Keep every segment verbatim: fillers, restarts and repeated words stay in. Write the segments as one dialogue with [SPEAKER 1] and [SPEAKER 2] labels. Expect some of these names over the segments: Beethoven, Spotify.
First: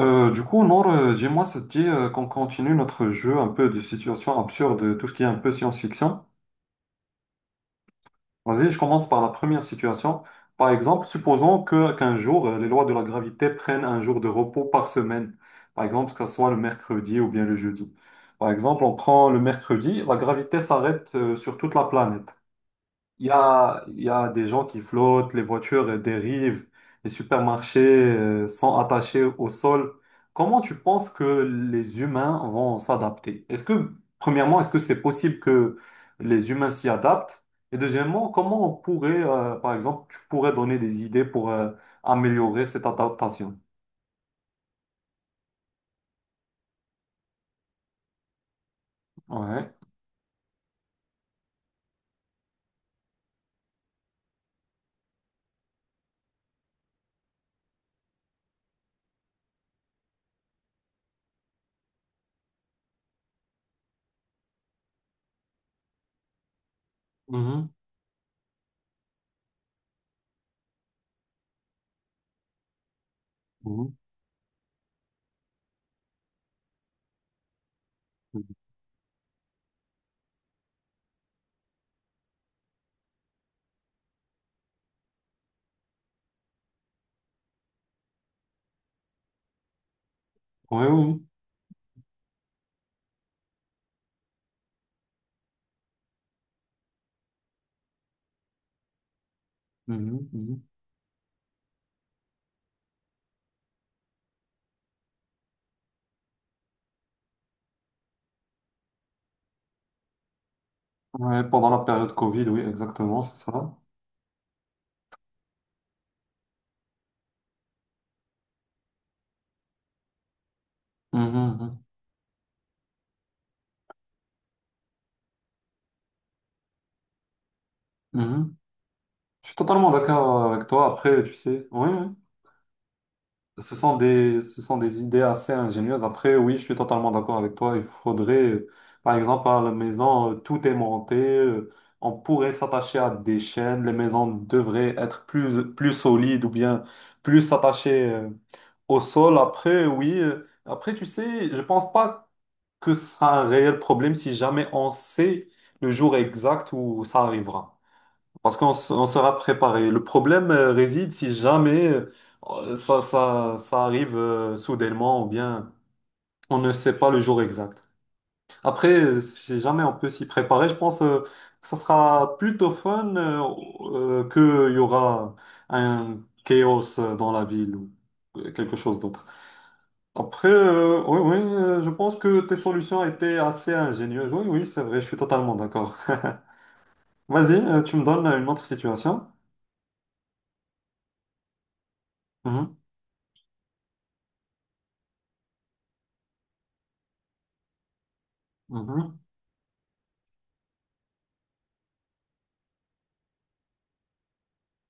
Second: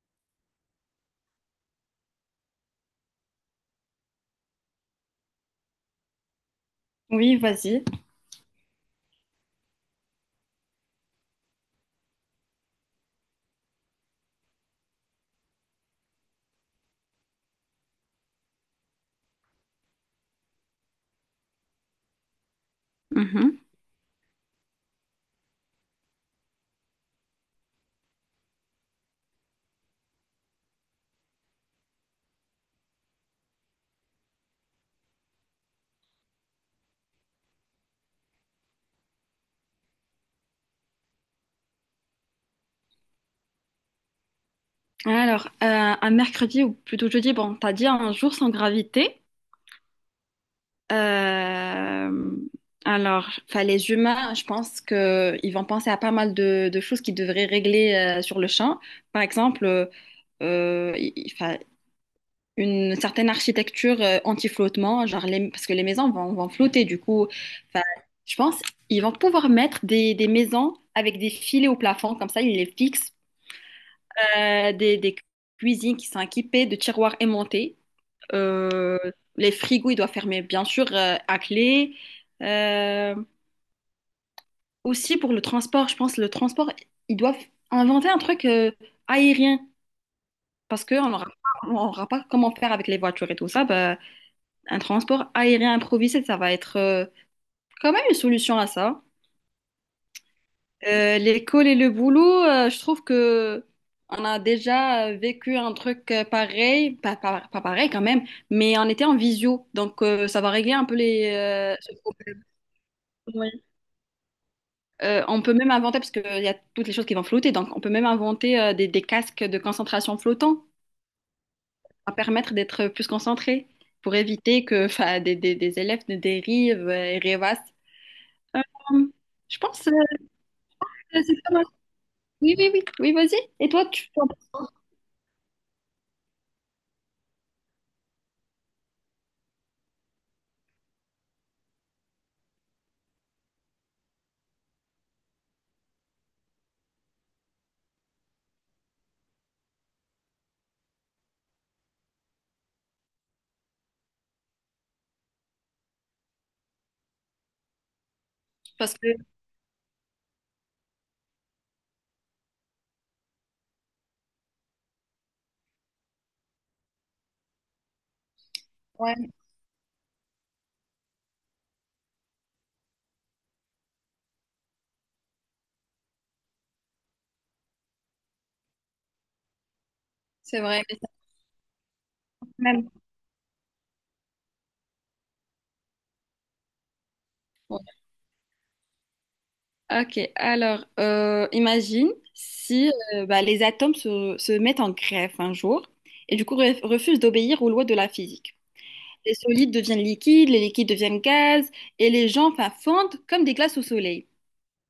[SPEAKER 1] Euh, du coup, Nour, euh, dis-moi, ça te dit euh, qu'on continue notre jeu un peu de situation absurde, euh, tout ce qui est un peu science-fiction.
[SPEAKER 2] Oui, vas-y.
[SPEAKER 1] Vas-y, je commence par la première situation. Par exemple, supposons que qu'un jour, euh, les lois de la gravité prennent un jour de repos par semaine. Par exemple, que ce soit le mercredi ou bien le jeudi. Par exemple, on prend le mercredi, la gravité s'arrête euh, sur toute la planète. Il y
[SPEAKER 2] Mhm.
[SPEAKER 1] a, il y a des gens qui flottent, les voitures euh, dérivent, les supermarchés euh, sont attachés au sol. Comment tu penses que les humains vont s'adapter? Est-ce que, premièrement, est-ce que c'est possible que les humains s'y adaptent? Et deuxièmement, comment on pourrait, euh, par exemple, tu pourrais donner des idées pour euh, améliorer cette adaptation?
[SPEAKER 2] Alors, euh, un mercredi ou plutôt jeudi, bon, t'as dit un jour sans gravité.
[SPEAKER 1] Ouais.
[SPEAKER 2] Euh, alors, enfin, les humains, je pense que ils vont penser à pas mal de, de choses qu'ils devraient régler euh, sur le champ. Par exemple, euh, euh, il- il- enfin, une certaine architecture euh, anti-flottement, genre les- parce que les maisons vont, vont flotter. Du coup,
[SPEAKER 1] Mhm.
[SPEAKER 2] enfin, je pense ils vont pouvoir mettre des, des maisons avec des filets au plafond, comme ça, ils les fixent
[SPEAKER 1] Mhm.
[SPEAKER 2] euh, des, des cuisines qui sont équipées de tiroirs aimantés. Euh, les frigos, ils doivent fermer, bien sûr, euh, à clé. Euh, Aussi, pour le transport, je pense, le transport, ils doivent inventer un truc euh, aérien. Parce
[SPEAKER 1] Oui,
[SPEAKER 2] qu'on
[SPEAKER 1] oui.
[SPEAKER 2] n'aura pas, on aura pas comment faire avec les voitures et tout ça. Bah, un transport aérien improvisé, ça va être euh, quand même une solution à ça.
[SPEAKER 1] Mhm, mhm.
[SPEAKER 2] Euh, l'école et le boulot, euh, je trouve que on a déjà euh, vécu un truc euh, pareil, pas, pas- pas pareil quand même, mais on était en visio, donc euh, ça va régler un peu les
[SPEAKER 1] Ouais, pendant
[SPEAKER 2] euh,
[SPEAKER 1] la
[SPEAKER 2] ce
[SPEAKER 1] période Covid,
[SPEAKER 2] problème.
[SPEAKER 1] oui, exactement, c'est
[SPEAKER 2] Ouais.
[SPEAKER 1] ça.
[SPEAKER 2] Euh, on peut même inventer, parce qu'il y a toutes les choses qui vont flotter, donc on peut même inventer euh, des, des casques de concentration flottants,
[SPEAKER 1] Mhm,
[SPEAKER 2] à permettre d'être plus concentré, pour éviter que 'fin, des, des- des élèves ne dérivent euh, et rêvassent.
[SPEAKER 1] mhm. Mhm.
[SPEAKER 2] Euh,
[SPEAKER 1] Je suis
[SPEAKER 2] je pense
[SPEAKER 1] totalement
[SPEAKER 2] euh,
[SPEAKER 1] d'accord euh, avec toi. Après,
[SPEAKER 2] c'est
[SPEAKER 1] tu
[SPEAKER 2] pas mal.
[SPEAKER 1] sais, oui, oui.
[SPEAKER 2] Oui, oui, oui, oui, vas-y. Et
[SPEAKER 1] Ce
[SPEAKER 2] toi,
[SPEAKER 1] sont
[SPEAKER 2] tu penses?
[SPEAKER 1] des, ce sont des idées assez ingénieuses. Après, oui, je suis totalement d'accord avec toi. Il faudrait, euh, par exemple, à la maison, euh, tout est monté. euh, On pourrait s'attacher à des chaînes. Les maisons devraient être plus, plus solides ou bien plus attachées euh, au sol. Après, oui. euh, Après, tu sais, je pense pas que ce sera un réel problème si jamais on sait le jour exact où ça arrivera. Parce qu'on s-
[SPEAKER 2] Parce
[SPEAKER 1] on
[SPEAKER 2] que
[SPEAKER 1] sera préparé. Le problème euh, réside si jamais euh, ça, ça, ça arrive euh, soudainement ou bien on ne sait pas le jour exact. Après,
[SPEAKER 2] ouais.
[SPEAKER 1] euh, si jamais on peut s'y préparer, je pense euh, que ça sera plutôt fun euh, euh, que qu'il y aura un chaos euh, dans la ville ou euh, quelque chose d'autre. Après,
[SPEAKER 2] C'est vrai, mais
[SPEAKER 1] euh,
[SPEAKER 2] ça-
[SPEAKER 1] oui, oui, euh, je pense que tes
[SPEAKER 2] même.
[SPEAKER 1] solutions étaient assez ingénieuses. Oui, oui, c'est vrai, je suis totalement d'accord. Vas-y,
[SPEAKER 2] Ouais.
[SPEAKER 1] euh, tu me donnes une autre situation.
[SPEAKER 2] Ok, alors euh, imagine
[SPEAKER 1] Mhm,
[SPEAKER 2] si euh, bah, les atomes se, se mettent en grève un jour et du coup re- refusent d'obéir aux lois de la physique.
[SPEAKER 1] mhm,
[SPEAKER 2] Les solides deviennent liquides, les liquides deviennent gaz et les gens enfin, fondent comme des glaces au soleil.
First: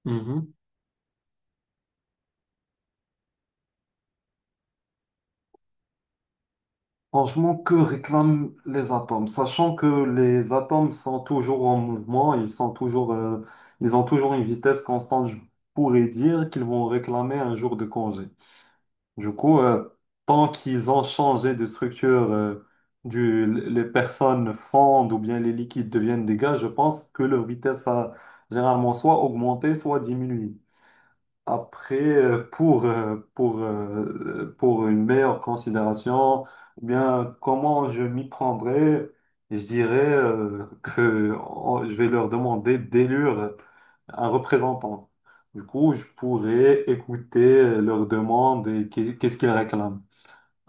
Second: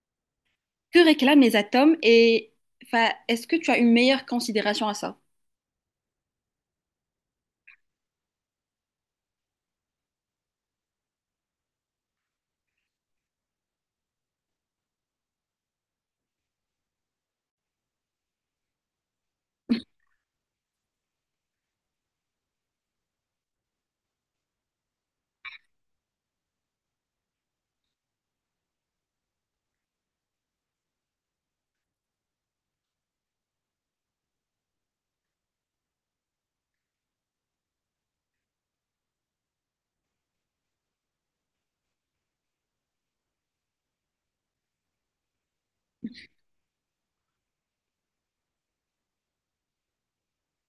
[SPEAKER 1] mhm.
[SPEAKER 2] Que réclament les atomes et enfin, est-ce que tu as une meilleure considération à ça?
[SPEAKER 1] Franchement, que réclament les atomes? Sachant que les atomes sont toujours en mouvement, ils sont toujours, euh, ils ont toujours une vitesse constante, je pourrais dire qu'ils vont réclamer un jour de congé. Du coup, euh, tant qu'ils ont changé de structure, euh, du, les personnes fondent ou bien les liquides deviennent des gaz, je pense que leur vitesse a généralement soit augmenté, soit diminué. Après, euh, pour, euh, pour, euh, pour une meilleure considération, ou bien, comment je m'y prendrais, je dirais euh, que on- je vais leur demander d'élire un représentant. Du coup, je pourrais écouter leurs demandes et qu'est- qu'est-ce qu'ils réclament.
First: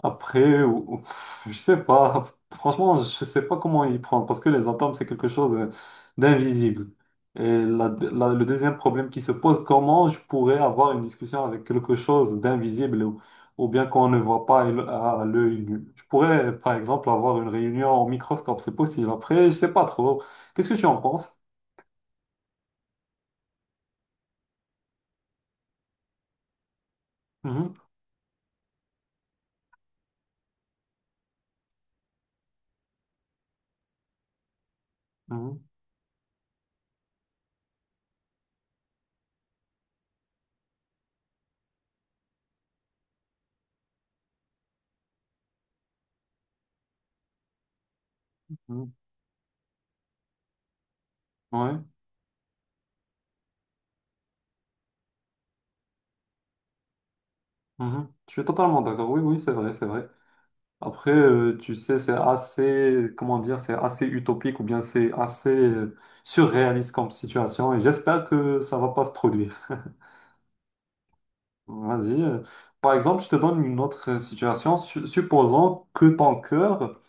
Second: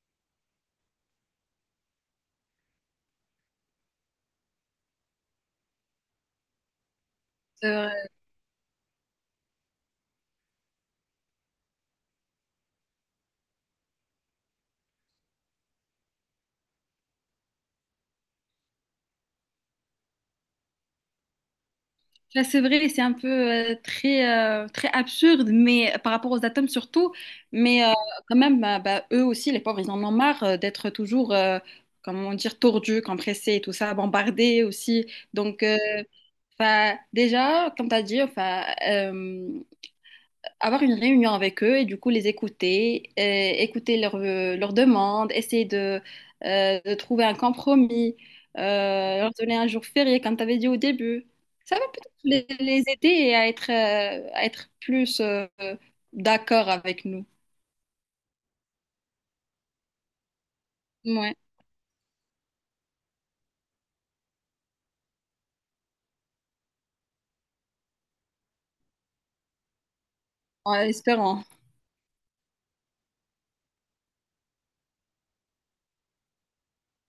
[SPEAKER 1] Après, ou- ou- pff, je sais pas. Franchement, je sais pas comment y prendre parce que les atomes, c'est quelque chose euh, d'invisible. Et la- la- le deuxième problème qui se pose, comment je pourrais avoir une discussion avec quelque chose d'invisible ou, ou bien qu'on ne voit pas à l'œ- à l'œil nu? Je pourrais, par exemple, avoir une réunion au microscope, c'est possible. Après, je sais pas trop. Qu'est-ce que tu en penses?
[SPEAKER 2] Ça, c'est vrai, c'est un peu euh, très, euh, très absurde, mais euh, par rapport aux atomes surtout,
[SPEAKER 1] Mhm,
[SPEAKER 2] mais euh, quand même, bah, bah, eux aussi, les pauvres, ils en ont marre euh, d'être toujours, euh, comment dire, tordus, compressés et tout ça, bombardés aussi.
[SPEAKER 1] mhm,
[SPEAKER 2] Donc, euh, 'fin, déjà, comme tu as dit, enfin euh, avoir une réunion avec eux et du coup les écouter, et écouter leurs euh, leurs demandes, essayer de, euh, de trouver un compromis,
[SPEAKER 1] mhm.
[SPEAKER 2] euh, leur donner un jour férié comme tu avais dit au début. Ça
[SPEAKER 1] Ouais,
[SPEAKER 2] va peut-être les, les aider à être, euh, à être plus euh, d'accord avec nous.
[SPEAKER 1] mhm. Je suis totalement d'accord. Oui, oui, c'est vrai, c'est vrai. Après,
[SPEAKER 2] Ouais,
[SPEAKER 1] euh, tu sais, c'est assez, comment dire, c'est assez utopique ou bien c'est assez euh, surréaliste comme situation et j'espère que ça va pas se produire.
[SPEAKER 2] en espérant.
[SPEAKER 1] Vas-y. euh. Par exemple, je te donne une autre euh, situation. Su- supposons que ton cœur,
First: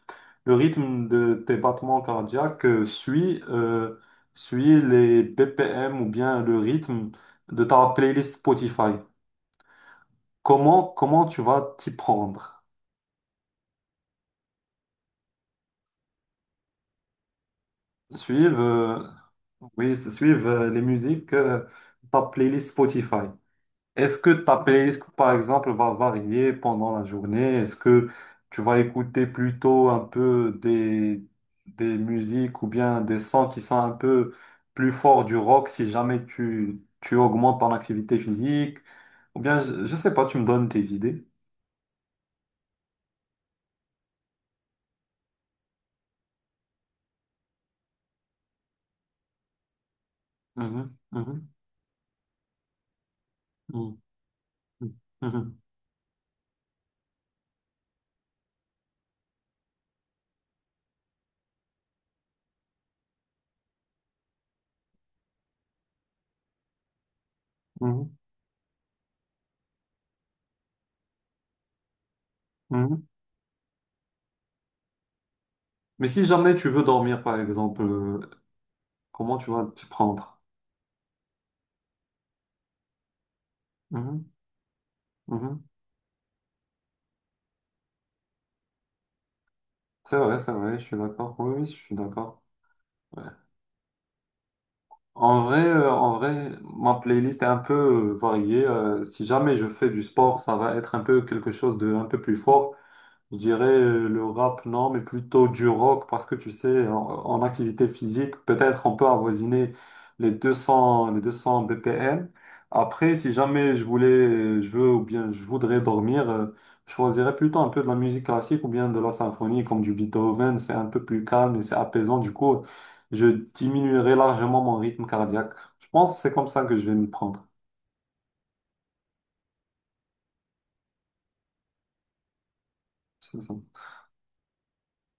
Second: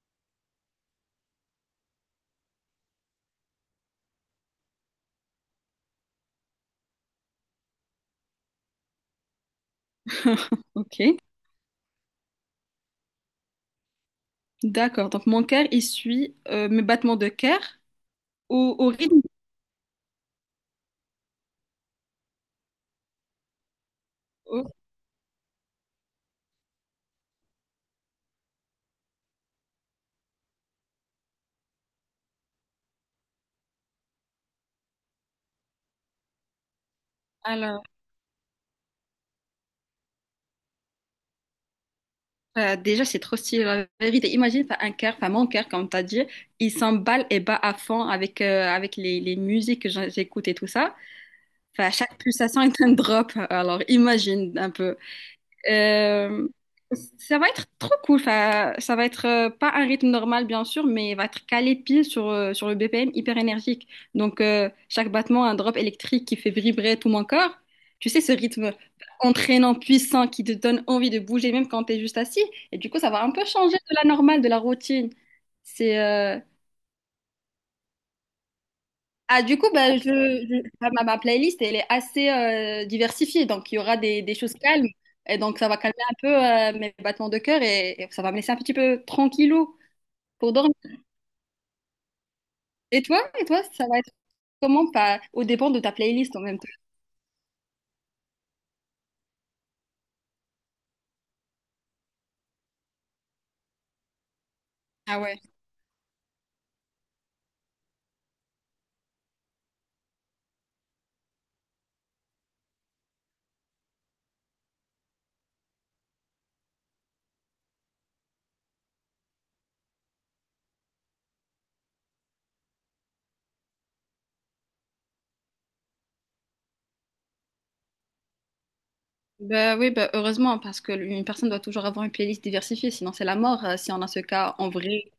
[SPEAKER 1] le rythme de tes battements cardiaques euh, suit, euh, suit les B P M ou bien le rythme de ta playlist Spotify. Comment,
[SPEAKER 2] Ok,
[SPEAKER 1] comment tu vas t'y prendre?
[SPEAKER 2] d'accord. Donc mon cœur, il suit euh, mes battements de cœur au, au
[SPEAKER 1] Suivre.
[SPEAKER 2] rythme.
[SPEAKER 1] Oui, se suivent euh, les musiques, euh, ta playlist Spotify. Est-ce que ta
[SPEAKER 2] Oh,
[SPEAKER 1] playlist, par exemple, va varier pendant la journée? Est-ce que tu vas écouter plutôt un peu des, des musiques ou bien des sons qui sont un peu plus forts du rock si jamais tu, tu augmentes ton
[SPEAKER 2] Alors.
[SPEAKER 1] activité physique? Ou bien, je, je sais pas, tu me donnes tes idées.
[SPEAKER 2] Euh, déjà, c'est trop stylé, la vérité. Imagine, t'as un cœur, enfin mon cœur, comme t'as dit, il s'emballe et bat à fond avec, euh, avec les, les musiques que j'en- j'écoute et tout ça.
[SPEAKER 1] Mhm, mhm,
[SPEAKER 2] Enfin, chaque pulsation est un drop, alors
[SPEAKER 1] mhm,
[SPEAKER 2] imagine un peu.
[SPEAKER 1] mhm,
[SPEAKER 2] Euh, Ça va être trop cool. Enfin, ça va être euh, pas un rythme normal, bien sûr, mais il va être calé pile sur, euh, sur le B P M hyper énergique. Donc, euh, chaque battement, un drop électrique qui fait vibrer tout mon corps. Tu
[SPEAKER 1] mhm,
[SPEAKER 2] sais, ce rythme entraînant, puissant, qui te donne envie de bouger, même quand tu es juste assis. Et du coup,
[SPEAKER 1] mhm.
[SPEAKER 2] ça va un peu changer de la normale, de la routine. C'est
[SPEAKER 1] Mais si
[SPEAKER 2] euh,
[SPEAKER 1] jamais tu veux dormir, par exemple, euh, comment
[SPEAKER 2] ah,
[SPEAKER 1] tu
[SPEAKER 2] du
[SPEAKER 1] vas
[SPEAKER 2] coup,
[SPEAKER 1] t'y
[SPEAKER 2] bah, je,
[SPEAKER 1] prendre?
[SPEAKER 2] je- ah, ma, ma playlist, elle est assez euh, diversifiée. Donc, il y aura des, des choses calmes. Et donc,
[SPEAKER 1] Mhm.
[SPEAKER 2] ça va calmer un peu euh, mes battements de cœur et, et ça va me laisser un petit peu tranquillou
[SPEAKER 1] C'est vrai, c'est
[SPEAKER 2] pour dormir.
[SPEAKER 1] vrai, je suis d'accord. Oui, oui, je suis d'accord.
[SPEAKER 2] Et toi,
[SPEAKER 1] Ouais.
[SPEAKER 2] et toi, ça va être comment? Pas
[SPEAKER 1] En
[SPEAKER 2] au
[SPEAKER 1] vrai,
[SPEAKER 2] dépend de
[SPEAKER 1] euh,
[SPEAKER 2] ta
[SPEAKER 1] en
[SPEAKER 2] playlist en
[SPEAKER 1] vrai,
[SPEAKER 2] même temps.
[SPEAKER 1] ma playlist est un peu euh, variée. Euh, si jamais je fais du sport, ça va être un peu quelque chose de un peu plus fort. Je dirais euh, le rap, non, mais
[SPEAKER 2] Ah ouais.
[SPEAKER 1] plutôt du rock, parce que tu sais, en, en activité physique, peut-être on peut avoisiner les deux cents, les deux cents B P M. Après, si jamais je voulais, euh, je veux ou bien je voudrais dormir, euh, je choisirais plutôt un peu de la musique classique ou bien de la symphonie, comme du Beethoven. C'est un peu plus calme et c'est apaisant. Du coup, je diminuerais largement mon rythme cardiaque. Je pense que c'est comme ça que je vais m'y prendre.
[SPEAKER 2] Bah oui, bah heureusement, parce que une personne doit toujours avoir une playlist diversifiée, sinon c'est la
[SPEAKER 1] C'est ça.
[SPEAKER 2] mort euh, si on a ce cas en vrai.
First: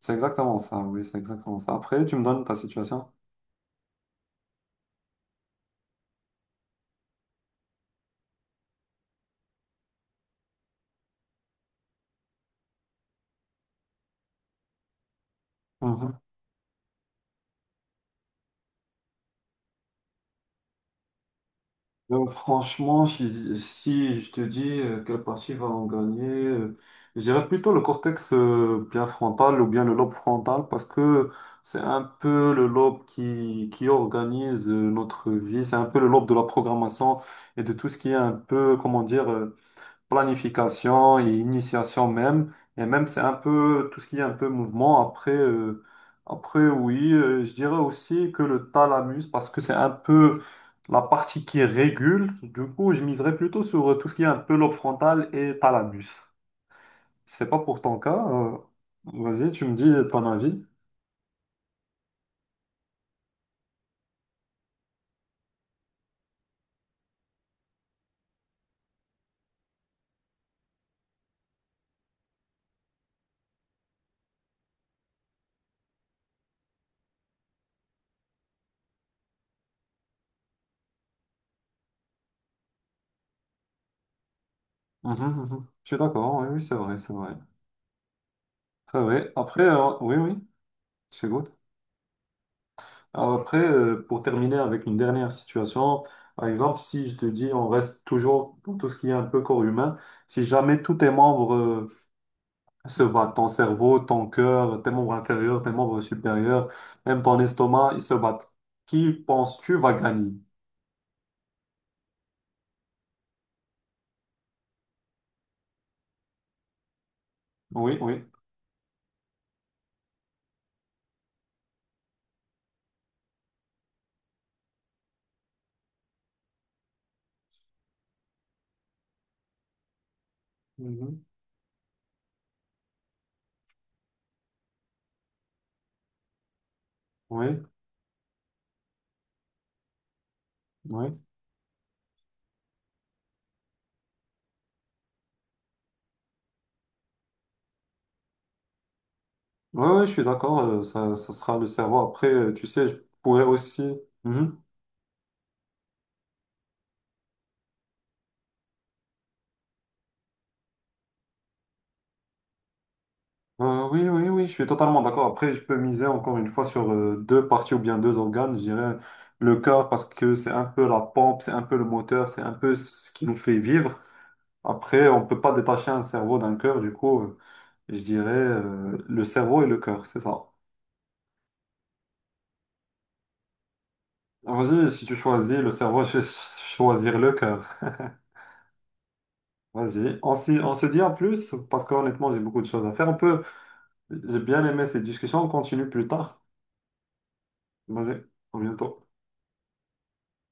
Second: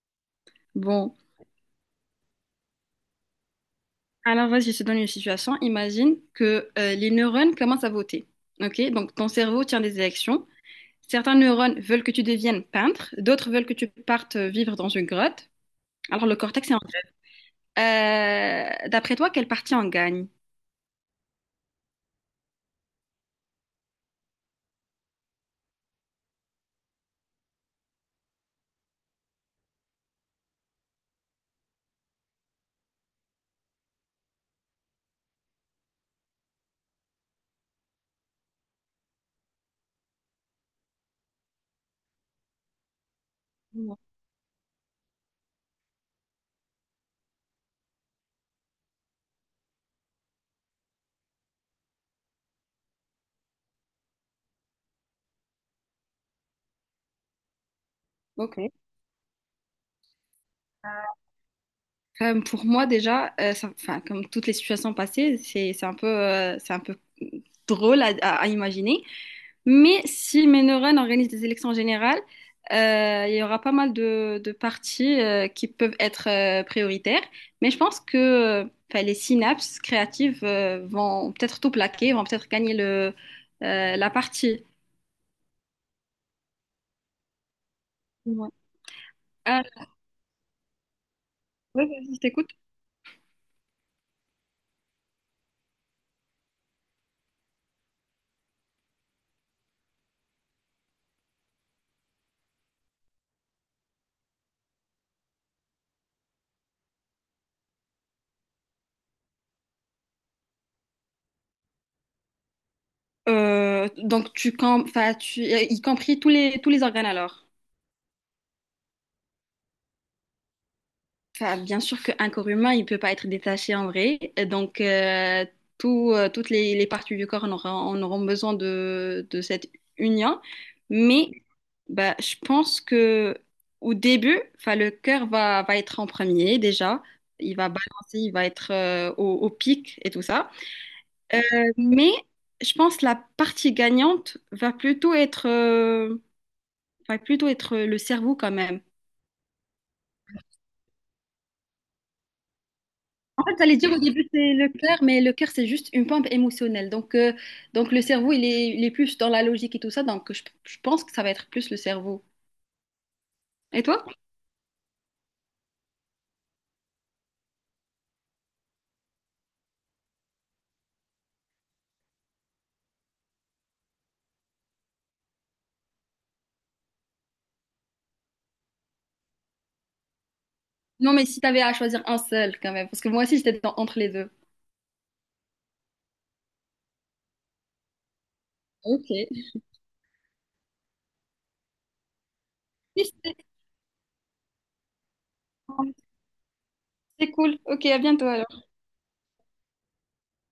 [SPEAKER 1] C'est exactement ça, oui,
[SPEAKER 2] Bon,
[SPEAKER 1] c'est exactement ça. Après, tu me donnes ta situation.
[SPEAKER 2] alors vas-y, je te donne une situation. Imagine que euh, les neurones commencent à voter. Ok, donc ton cerveau tient des élections. Certains neurones veulent que tu deviennes peintre, d'autres veulent que tu partes vivre dans une grotte. Alors, le cortex est en grève. Euh, d'après toi, quelle partie en gagne?
[SPEAKER 1] Euh, franchement, si, si je te dis euh, quelle partie va en gagner, euh, je dirais plutôt le cortex euh, bien frontal ou bien le lobe frontal parce que c'est un peu le lobe qui, qui organise euh, notre vie, c'est un peu le lobe de la programmation et de tout ce qui est un peu, comment dire, euh, planification et initiation même. Et même, c'est un peu
[SPEAKER 2] Ouais.
[SPEAKER 1] tout ce qui est un peu mouvement. Après, euh, après oui, euh, je dirais aussi que le thalamus, parce que c'est un peu la partie qui régule. Du coup, je miserais plutôt sur euh, tout ce qui est un peu lobe frontal et thalamus. C'est pas pour ton cas. Euh,
[SPEAKER 2] Ok.
[SPEAKER 1] vas-y, tu me dis ton avis.
[SPEAKER 2] Euh, pour moi, déjà, euh, ça- enfin, comme toutes les situations passées, c'est c'est un peu, euh, c'est un peu drôle à, à- à imaginer. Mais si Ménorène organise des élections générales, euh, il y aura pas mal de, de partis euh, qui peuvent être euh, prioritaires. Mais je pense que euh, enfin, les synapses créatives euh, vont peut-être tout plaquer, vont peut-être gagner le, euh, la partie.
[SPEAKER 1] Mhm, mhm. Je suis d'accord. Oui, oui, c'est vrai, c'est vrai.
[SPEAKER 2] Ouais.
[SPEAKER 1] C'est vrai. Après,
[SPEAKER 2] Ah,
[SPEAKER 1] euh, oui, oui, c'est good.
[SPEAKER 2] ouais, vas-y, je t'écoute.
[SPEAKER 1] Alors après, euh, pour terminer avec une dernière situation, par exemple, si je te dis on reste toujours dans tout ce qui est un peu corps humain, si jamais tous tes membres euh, se battent, ton cerveau, ton cœur, tes membres inférieurs, tes membres supérieurs, même ton estomac, ils se battent, qui penses-tu va gagner?
[SPEAKER 2] Euh, donc, tu, com- enfin, tu, y compris tous les, tous les organes alors.
[SPEAKER 1] Oui, oui.
[SPEAKER 2] Enfin, bien sûr qu'un corps humain, il peut pas être détaché en vrai. Et donc, euh, tout, euh, toutes les, les parties du corps en auront, en auront besoin de, de cette union.
[SPEAKER 1] Mhm.
[SPEAKER 2] Mais bah, je pense que au début, enfin, le cœur va, va être en premier déjà. Il
[SPEAKER 1] Oui,
[SPEAKER 2] va balancer, il va être euh, au, au pic et tout ça.
[SPEAKER 1] oui.
[SPEAKER 2] Euh, mais je pense que la partie gagnante va plutôt être, euh, va plutôt être le cerveau quand même.
[SPEAKER 1] Oui, oui, je suis d'accord, euh, ça, ça sera le cerveau. Après, euh, tu sais, je pourrais
[SPEAKER 2] En fait, j'allais dire
[SPEAKER 1] aussi...
[SPEAKER 2] au début, c'est
[SPEAKER 1] Mhm.
[SPEAKER 2] le cœur, mais le cœur, c'est juste une pompe émotionnelle. Donc, euh, donc le cerveau, il est, il est plus dans la logique et tout ça. Donc, je, je pense que ça va être plus le cerveau. Et
[SPEAKER 1] Euh,
[SPEAKER 2] toi?
[SPEAKER 1] oui, oui, oui, je suis totalement d'accord. Après, je peux miser encore une fois sur euh, deux parties ou bien deux organes. Je dirais le cœur parce que c'est un peu la pompe, c'est un peu le moteur, c'est un peu ce qui nous fait vivre. Après, on peut pas détacher un cerveau d'un cœur. Du coup, euh, je dirais euh, le cerveau et le cœur, c'est ça.
[SPEAKER 2] Non, mais si tu avais à choisir un seul, quand même. Parce que moi aussi, j'étais dans- entre les deux.
[SPEAKER 1] Vas-y, si tu choisis le cerveau, je vais choisir le cœur.
[SPEAKER 2] Ok. Oui,
[SPEAKER 1] Vas-y, on, s'y- on se dit en plus parce qu'honnêtement, j'ai beaucoup de choses à faire.
[SPEAKER 2] C'est
[SPEAKER 1] On peut, j'ai bien aimé cette discussion. On continue plus tard.
[SPEAKER 2] c'est cool. Ok, à
[SPEAKER 1] Vas-y,
[SPEAKER 2] bientôt
[SPEAKER 1] à
[SPEAKER 2] alors.
[SPEAKER 1] bientôt.